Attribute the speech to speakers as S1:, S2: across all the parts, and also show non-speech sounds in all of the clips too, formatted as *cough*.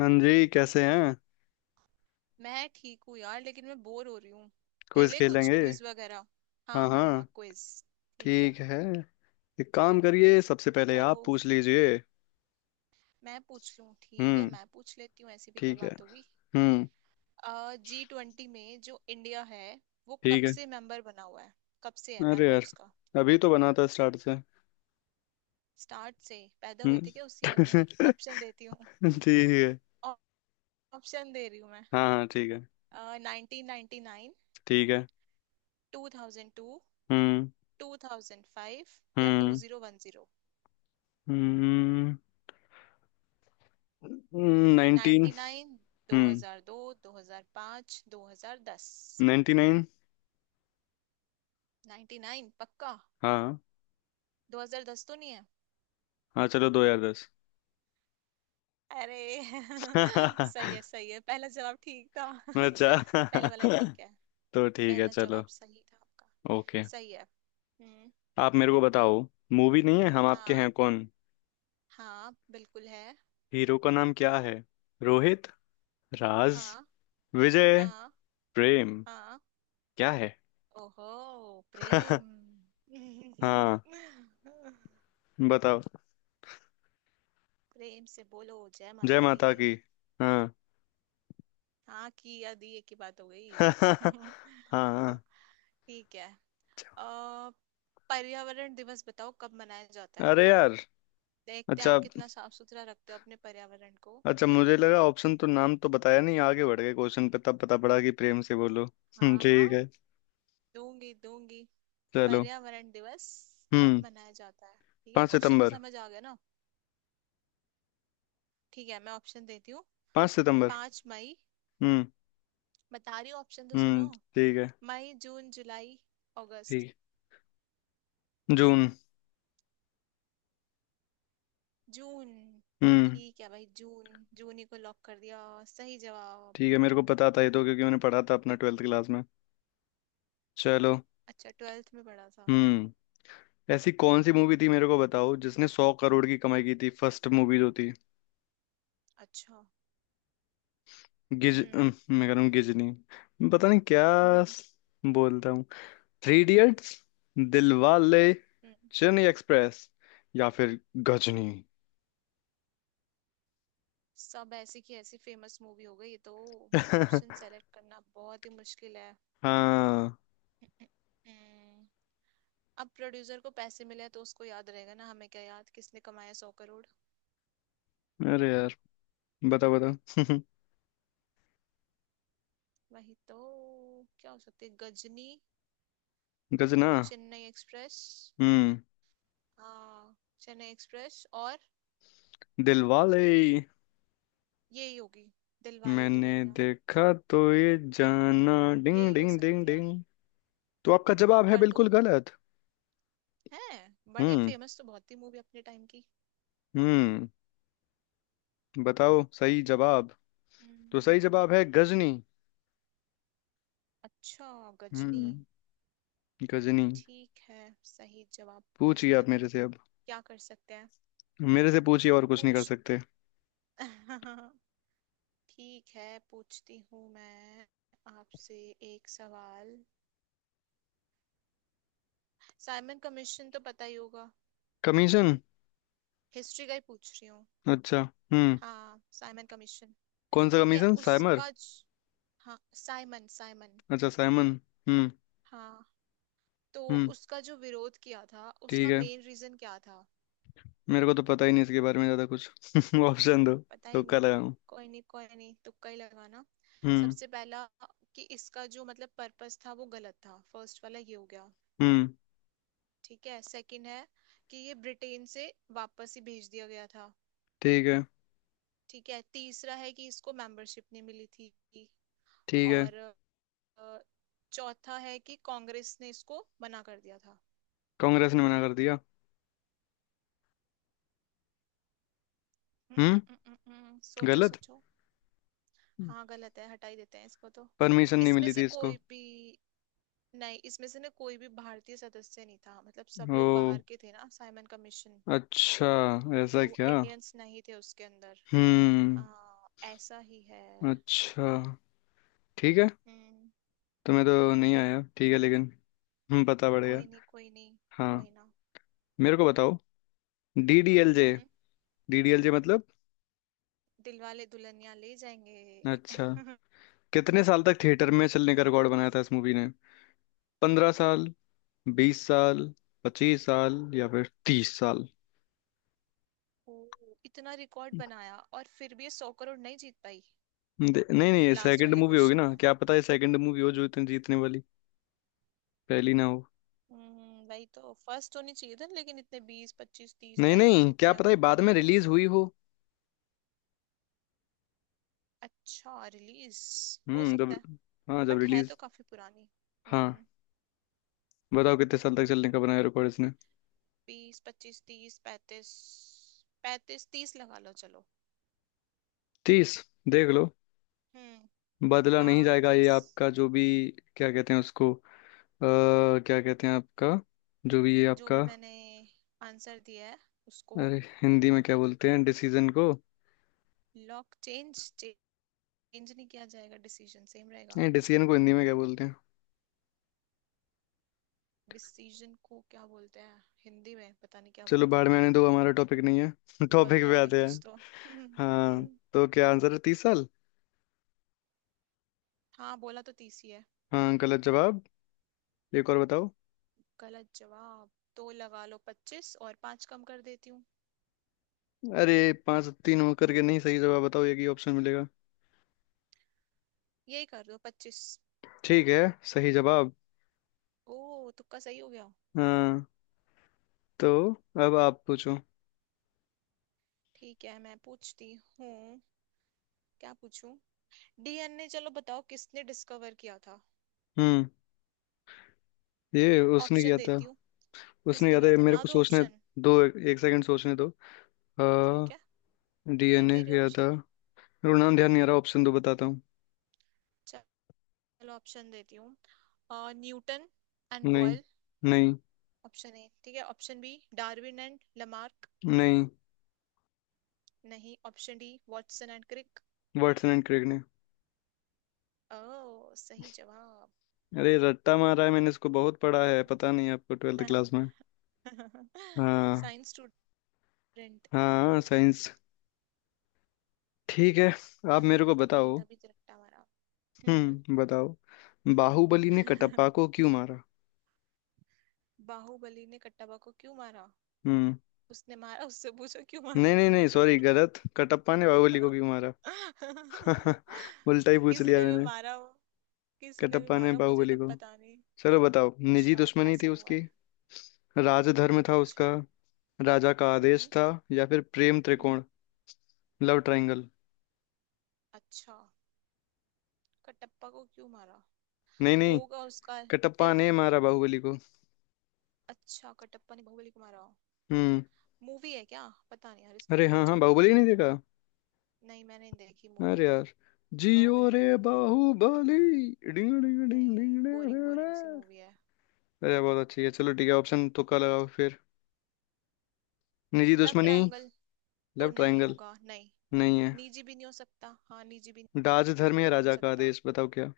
S1: हाँ जी, कैसे हैं।
S2: मैं ठीक हूँ यार, लेकिन मैं बोर हो रही हूँ।
S1: क्विज
S2: खेले कुछ
S1: खेलेंगे।
S2: क्विज वगैरह।
S1: हाँ
S2: हाँ हाँ
S1: हाँ,
S2: हाँ, क्विज। ठीक है,
S1: ठीक है। एक काम करिए, सबसे पहले
S2: करो।
S1: आप पूछ लीजिए।
S2: मैं पूछ लूँ, ठीक है
S1: हम्म।
S2: मैं पूछ लेती हूँ, ऐसी भी क्या
S1: ठीक है।
S2: बात होगी।
S1: हम्म।
S2: जी ट्वेंटी में जो इंडिया है वो कब
S1: ठीक है।
S2: से मेंबर बना हुआ है। कब से है
S1: अरे
S2: मेंबर
S1: यार,
S2: उसका।
S1: अभी तो बना था स्टार्ट से।
S2: स्टार्ट से पैदा हुए
S1: हम्म।
S2: थे क्या उस ईयर में। ऑप्शन देती हूँ।
S1: *laughs* ठीक है।
S2: ऑप्शन दे रही हूँ मैं।
S1: हाँ हाँ, ठीक है।
S2: 1999।
S1: ठीक है।
S2: 2002।
S1: हम्म।
S2: 2005। या टू
S1: हम्म।
S2: जीरो वन जीरो
S1: हम्म। नाइनटीन।
S2: 1999। दो
S1: हम्म।
S2: हजार दो 2005, 2010।
S1: Ninety nine.
S2: 1999 पक्का।
S1: हाँ।
S2: 2010 तो नहीं है।
S1: हाँ चलो, दो हजार दस।
S2: अरे *laughs*
S1: *laughs*
S2: सही है सही है, पहला जवाब ठीक था। *laughs* पहले
S1: अच्छा।
S2: वाला ठीक है।
S1: *laughs* तो ठीक है,
S2: पहला
S1: चलो।
S2: जवाब सही था आपका।
S1: ओके।
S2: सही है। हम्म।
S1: आप मेरे को बताओ। मूवी नहीं है हम आपके
S2: हाँ।
S1: हैं कौन।
S2: हाँ बिल्कुल है।
S1: हीरो का नाम क्या है। रोहित। राज।
S2: हाँ।
S1: विजय।
S2: हाँ।
S1: प्रेम।
S2: हाँ।
S1: क्या है।
S2: ओहो।
S1: *laughs*
S2: प्रेम। *laughs*
S1: हाँ, बताओ।
S2: प्रेम से बोलो जय
S1: जय
S2: माता दी।
S1: माता की। हाँ।
S2: हाँ, की या दी एक ही बात हो
S1: *laughs*
S2: गई।
S1: हाँ।
S2: *laughs*
S1: हाँ।
S2: ठीक है। अ, पर्यावरण दिवस बताओ कब मनाया जाता है।
S1: अरे यार।
S2: देखते हैं
S1: अच्छा।
S2: आप कितना साफ सुथरा रखते हो अपने पर्यावरण को।
S1: अच्छा, मुझे लगा ऑप्शन तो नाम तो बताया नहीं, आगे बढ़ गए क्वेश्चन पे तब पता पड़ा कि प्रेम से बोलो। *laughs*
S2: हाँ हाँ।
S1: ठीक है।
S2: दूंगी दूंगी।
S1: चलो।
S2: पर्यावरण दिवस कब
S1: हम्म।
S2: मनाया जाता है। ठीक है,
S1: पाँच
S2: क्वेश्चन तो
S1: सितंबर
S2: समझ आ गया ना। ठीक है मैं ऑप्शन देती हूँ।
S1: पाँच सितंबर।
S2: 5 मई।
S1: हम्म।
S2: बता रही हूँ, ऑप्शन तो सुनो।
S1: हम्म। ठीक है।
S2: मई, जून, जुलाई, अगस्त।
S1: ठीक। जून।
S2: जून।
S1: हम्म।
S2: ठीक है भाई, जून जून ही को लॉक कर दिया। सही जवाब।
S1: ठीक है, मेरे को पता था ये तो, क्योंकि मैंने पढ़ा था अपना ट्वेल्थ क्लास में। चलो।
S2: अच्छा, ट्वेल्थ में पढ़ा था।
S1: हम्म। ऐसी कौन सी मूवी थी मेरे को बताओ, जिसने 100 करोड़ की कमाई की थी, फर्स्ट मूवी जो थी।
S2: अच्छा। हम्म।
S1: मैं कह रहा हूँ गिजनी। पता नहीं क्या।
S2: *laughs*
S1: स- बोलता हूँ। Three Idiots. दिलवाले।
S2: हम्म।
S1: चेन्नई एक्सप्रेस। या फिर गजनी।
S2: सब ऐसी की ऐसी फेमस मूवी हो गई ये तो। ऑप्शन
S1: *laughs*
S2: सेलेक्ट करना बहुत ही मुश्किल है।
S1: हाँ।
S2: हम्म, अब प्रोड्यूसर को पैसे मिले हैं तो उसको याद रहेगा ना, हमें क्या याद किसने कमाया 100 करोड़।
S1: अरे यार, बताओ बताओ। *laughs*
S2: वही तो। क्या हो सकती है, गजनी।
S1: गजना।
S2: चेन्नई एक्सप्रेस।
S1: हम्म।
S2: हाँ। चेन्नई एक्सप्रेस और
S1: दिलवाले।
S2: यही होगी दिलवाले
S1: मैंने
S2: दुल्हनिया।
S1: देखा तो ये जाना। डिंग
S2: यही हो
S1: डिंग डिंग
S2: सकती है।
S1: डिंग। तो आपका जवाब है
S2: कर दो।
S1: बिल्कुल गलत।
S2: है। बड़ी
S1: हम्म।
S2: फेमस तो बहुत थी मूवी अपने टाइम की।
S1: हम्म। बताओ सही जवाब। तो सही
S2: हम्म।
S1: जवाब है गजनी।
S2: अच्छा, गजनी।
S1: हम्म। गजनी।
S2: ठीक है, सही जवाब।
S1: पूछिए
S2: गजनिया
S1: आप
S2: तो
S1: मेरे से अब।
S2: क्या कर सकते हैं।
S1: मेरे से पूछिए, और कुछ नहीं
S2: पूछ।
S1: कर सकते।
S2: *laughs* ठीक है पूछती हूँ मैं आपसे एक सवाल। साइमन कमीशन तो पता ही होगा।
S1: कमीशन।
S2: हिस्ट्री का ही पूछ रही हूँ।
S1: अच्छा। हम्म।
S2: हाँ साइमन कमीशन।
S1: कौन सा
S2: ठीक है
S1: कमीशन, साइमर।
S2: उसका हाँ साइमन, साइमन।
S1: अच्छा, साइमन। हम्म।
S2: हाँ, तो
S1: हम्म।
S2: उसका जो विरोध किया था
S1: ठीक
S2: उसका
S1: है।
S2: मेन रीजन क्या था।
S1: मेरे को तो पता ही नहीं इसके बारे में ज्यादा कुछ। *laughs* ऑप्शन दो।
S2: पता
S1: तो
S2: ही नहीं।
S1: कर रहा हूँ।
S2: कोई नहीं कोई नहीं, तुक्का ही लगाना।
S1: हम्म।
S2: सबसे पहला, कि इसका जो मतलब पर्पस था वो गलत था, फर्स्ट वाला ये हो गया।
S1: हम्म।
S2: ठीक है, सेकंड है कि ये ब्रिटेन से वापस ही भेज दिया गया था।
S1: ठीक है।
S2: ठीक है, तीसरा है कि इसको मेंबरशिप नहीं मिली थी।
S1: ठीक है।
S2: और अ, चौथा है कि कांग्रेस ने इसको मना कर दिया था।
S1: कांग्रेस ने मना कर दिया।
S2: हम्म, हम्म,
S1: हम्म।
S2: हम्म, हम्म, सोचो
S1: गलत।
S2: सोचो। हाँ गलत है, हटा ही देते हैं इसको तो।
S1: परमिशन नहीं
S2: इसमें
S1: मिली
S2: से
S1: थी इसको।
S2: कोई भी नहीं, इसमें से ना कोई भी भारतीय सदस्य नहीं था, मतलब सब लोग
S1: ओ,
S2: बाहर के थे ना साइमन कमीशन।
S1: अच्छा। ऐसा
S2: तो
S1: क्या।
S2: इंडियंस नहीं थे उसके अंदर।
S1: हम्म।
S2: हाँ ऐसा ही है।
S1: अच्छा। ठीक है।
S2: हम्म।
S1: तुम्हें तो नहीं आया, ठीक है, लेकिन हम्म, पता पड़ेगा।
S2: कोई नहीं कोई नहीं।
S1: हाँ।
S2: कोई ना।
S1: मेरे को बताओ। डीडीएलजे।
S2: हम्म।
S1: डीडीएलजे मतलब।
S2: दिलवाले दुल्हनिया ले जाएंगे।
S1: अच्छा।
S2: *laughs*
S1: कितने साल तक थिएटर में चलने का रिकॉर्ड बनाया था इस मूवी ने। 15 साल। 20 साल। 25 साल या फिर 30 साल।
S2: ओ। इतना रिकॉर्ड बनाया और फिर भी ये 100 करोड़ नहीं जीत पाई।
S1: नहीं नहीं, ये
S2: लास्ट
S1: सेकंड
S2: वाले
S1: मूवी होगी
S2: क्वेश्चन
S1: ना,
S2: में।
S1: क्या पता ये सेकंड मूवी हो जो इतने जीतने वाली पहली ना हो।
S2: हम्म, भाई तो फर्स्ट होनी चाहिए था, लेकिन इतने बीस पच्चीस तीस
S1: नहीं
S2: पैंतीस
S1: नहीं, क्या
S2: इतने
S1: पता है
S2: अगर
S1: बाद में
S2: करें तो।
S1: रिलीज हुई हो।
S2: अच्छा रिलीज। हो
S1: हम्म, जब।
S2: सकता है।
S1: हाँ, जब
S2: बट है तो
S1: रिलीज।
S2: काफी पुरानी।
S1: हाँ,
S2: हम्म।
S1: बताओ कितने साल तक चलने का बनाया रिकॉर्ड इसने।
S2: 20, 25, 30, 35। 35, 30 लगा लो चलो।
S1: तीस। देख लो,
S2: हम्म।
S1: बदला
S2: हाँ
S1: नहीं
S2: हाँ
S1: जाएगा ये
S2: 30।
S1: आपका जो भी। क्या कहते हैं उसको क्या कहते हैं आपका जो भी ये
S2: जो
S1: आपका।
S2: भी मैंने आंसर दिया है उसको
S1: अरे हिंदी में क्या बोलते हैं डिसीजन को।
S2: लॉक, चेंज चेंज नहीं किया जाएगा, डिसीजन सेम रहेगा।
S1: नहीं, डिसीजन को हिंदी में क्या बोलते हैं।
S2: डिसीजन को क्या बोलते हैं हिंदी में, पता नहीं क्या
S1: चलो
S2: बोलते
S1: बाढ़
S2: हैं।
S1: में आने दो, हमारा टॉपिक नहीं है। *laughs* टॉपिक
S2: बोलते
S1: पे
S2: होंगे
S1: आते
S2: कुछ
S1: हैं।
S2: तो।
S1: हाँ,
S2: *laughs*
S1: तो क्या आंसर है, 30 साल।
S2: हाँ, बोला तो 30 ही है।
S1: हाँ गलत जवाब। एक और बताओ।
S2: गलत जवाब। तो लगा लो 25, और 5 कम कर देती हूँ।
S1: अरे पाँच तीन होकर के नहीं, सही जवाब बताओ, एक ही ऑप्शन मिलेगा।
S2: यही कर दो 25।
S1: ठीक है, सही जवाब।
S2: ओ, तुक्का सही हो गया।
S1: हाँ। तो अब आप पूछो।
S2: ठीक है मैं पूछती हूँ, क्या पूछूं। डीएनए, चलो बताओ किसने डिस्कवर किया था।
S1: हम्म। ये उसने
S2: ऑप्शन
S1: किया था।
S2: देती हूँ।
S1: उसने
S2: किसने
S1: किया था
S2: किया
S1: ये,
S2: था
S1: मेरे
S2: ना,
S1: को
S2: दो
S1: सोचने
S2: ऑप्शन।
S1: दो, एक एक सेकंड सोचने दो।
S2: ठीक है।
S1: हाँ।
S2: नहीं,
S1: डीएनए
S2: दे रही
S1: किया था।
S2: ऑप्शन।
S1: मेरे को नाम ध्यान नहीं आ रहा, ऑप्शन दो बताता हूँ।
S2: चलो। ऑप्शन देती हूँ। अ, न्यूटन एंड
S1: नहीं।
S2: बॉयल।
S1: नहीं।
S2: ऑप्शन ए ठीक है, option B Darwin and Lamarck.
S1: नहीं।
S2: नहीं, option D Watson and Crick.
S1: Watson and Crick ने।
S2: ओ सही जवाब।
S1: अरे रट्टा मारा है मैंने, इसको बहुत पढ़ा है, पता नहीं आपको ट्वेल्थ क्लास में।
S2: *laughs*
S1: हाँ।
S2: Science student.
S1: हाँ, साइंस। ठीक है। आप मेरे
S2: तभी
S1: को
S2: तभी
S1: बताओ।
S2: तभी तो रट्टा मारा। हम्म।
S1: हम्म, बताओ। बाहुबली ने कटप्पा
S2: *laughs*
S1: को क्यों मारा।
S2: बाहुबली ने कट्टाबा को क्यों मारा।
S1: हम्म,
S2: उसने मारा, उससे पूछो क्यों
S1: नहीं
S2: मारा।
S1: नहीं नहीं, सॉरी गलत, कटप्पा ने बाहुबली को क्यों
S2: *laughs*
S1: मारा। *laughs* उल्टा ही पूछ
S2: किसी
S1: लिया
S2: ने भी
S1: मैंने।
S2: मारा हो किसी ने भी
S1: कटप्पा ने
S2: मारा हो, मुझे
S1: बाहुबली
S2: तब
S1: को।
S2: पता नहीं।
S1: चलो बताओ, निजी
S2: अच्छा,
S1: दुश्मनी
S2: ऐसा
S1: थी
S2: हुआ
S1: उसकी,
S2: है।
S1: राजधर्म था
S2: अच्छा।
S1: उसका, राजा का आदेश
S2: हम्म।
S1: था या फिर प्रेम
S2: हम्म।
S1: त्रिकोण, लव ट्रायंगल।
S2: अच्छा, कटप्पा को क्यों मारा।
S1: नहीं नहीं,
S2: होगा उसका।
S1: कटप्पा
S2: फिर।
S1: ने मारा बाहुबली को।
S2: अच्छा, कटप्पा ने बाहुबली को मारा हो।
S1: हम्म।
S2: मूवी है क्या पता नहीं यार, इसका
S1: अरे
S2: तो
S1: हाँ हाँ,
S2: मुझे
S1: बाहुबली
S2: तो।
S1: नहीं देखा।
S2: नहीं, मैंने नहीं देखी मूवी।
S1: अरे यार, जियो
S2: बाहुबली
S1: रे
S2: मूवी नहीं।
S1: बाहुबली। डिंग डिंग डिंग
S2: नहीं,
S1: डिंग
S2: बोरिंग
S1: डिंग,
S2: बोरिंग सी
S1: डिंग।
S2: मूवी है।
S1: अरे बहुत अच्छी है। चलो ठीक है, ऑप्शन तुक्का लगाओ फिर। निजी
S2: लव
S1: दुश्मनी,
S2: ट्रायंगल तो
S1: लव
S2: नहीं
S1: ट्रायंगल,
S2: होगा नहीं।
S1: नहीं है।
S2: निजी भी नहीं हो सकता, हाँ निजी भी
S1: राजधर्म या
S2: नहीं हो
S1: राजा का
S2: सकता।
S1: आदेश, बताओ क्या।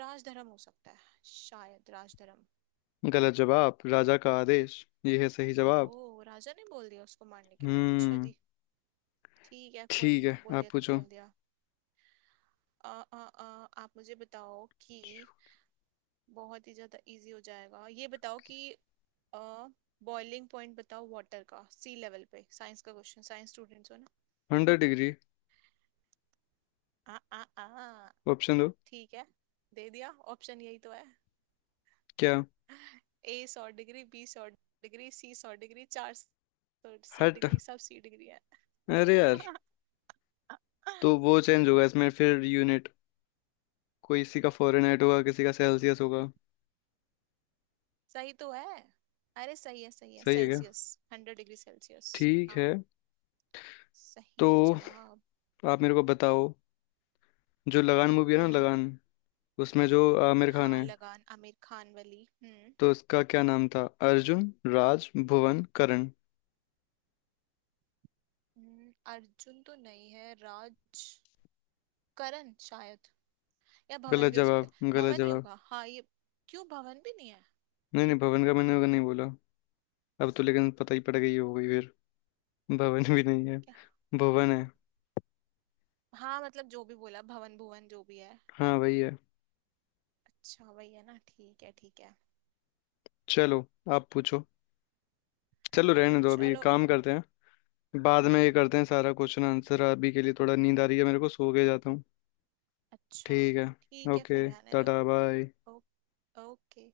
S2: राजधर्म हो सकता है, शायद राजधर्म।
S1: गलत जवाब, राजा का आदेश ये है सही
S2: ओ,
S1: जवाब।
S2: राजा ने बोल दिया उसको मारने के लिए, अच्छा
S1: हम्म।
S2: जी। ठीक है कोई
S1: ठीक
S2: नहीं,
S1: है,
S2: बोल
S1: आप
S2: दिया तो
S1: पूछो।
S2: बोल दिया। अ, अ, आप मुझे बताओ कि बहुत ही ज्यादा इजी हो जाएगा ये, बताओ कि बॉइलिंग पॉइंट बताओ वाटर का सी लेवल पे, साइंस का क्वेश्चन, साइंस स्टूडेंट्स हो ना। हम्म,
S1: 100 डिग्री।
S2: आ आ आ
S1: ऑप्शन दो।
S2: ठीक है। दे दिया ऑप्शन, यही तो है।
S1: क्या।
S2: ए 100 डिग्री, बी 100 डिग्री, सी 100 डिग्री, 400 सी
S1: हट।
S2: डिग्री, सब सी डिग्री है।
S1: अरे यार,
S2: *laughs*
S1: तो वो चेंज होगा इसमें फिर यूनिट, कोई किसी का फॉरेनहाइट होगा, किसी का सेल्सियस होगा।
S2: सही तो है। अरे सही है
S1: सही है क्या।
S2: सेल्सियस। 100 degree Celsius.
S1: ठीक
S2: हाँ
S1: है।
S2: सही
S1: तो
S2: है जवाब।
S1: आप मेरे को बताओ, जो लगान मूवी है ना,
S2: हम्म।
S1: लगान, उसमें जो आमिर खान
S2: हाँ,
S1: है,
S2: लगान, आमिर खान वाली। हम्म।
S1: तो उसका क्या नाम था। अर्जुन, राज, भुवन, करण।
S2: अर्जुन तो नहीं है, राज करण शायद, या भवन
S1: गलत
S2: भी हो सकता
S1: जवाब,
S2: है,
S1: गलत
S2: भवन ही
S1: जवाब।
S2: होगा हाँ ये। क्यों, भवन भी नहीं है।
S1: नहीं नहीं, भवन का मैंने नहीं बोला, अब तो लेकिन पता ही पड़ गई, हो गई फिर। भवन भी नहीं है।
S2: क्या।
S1: भवन है।
S2: हाँ, मतलब जो भी बोला भवन भुवन जो भी है।
S1: हाँ, वही है।
S2: अच्छा वही है ना, ठीक है ठीक है।
S1: चलो आप पूछो। चलो रहने दो, अभी
S2: चलो।
S1: काम करते हैं। बाद में ये
S2: हम्म।
S1: करते हैं सारा क्वेश्चन आंसर, अभी के लिए थोड़ा नींद आ रही है मेरे को, सो के जाता हूँ।
S2: अच्छा।
S1: ठीक है,
S2: ठीक है, फिर
S1: ओके
S2: रहने दो।
S1: Tata bye.
S2: ओ, ओके।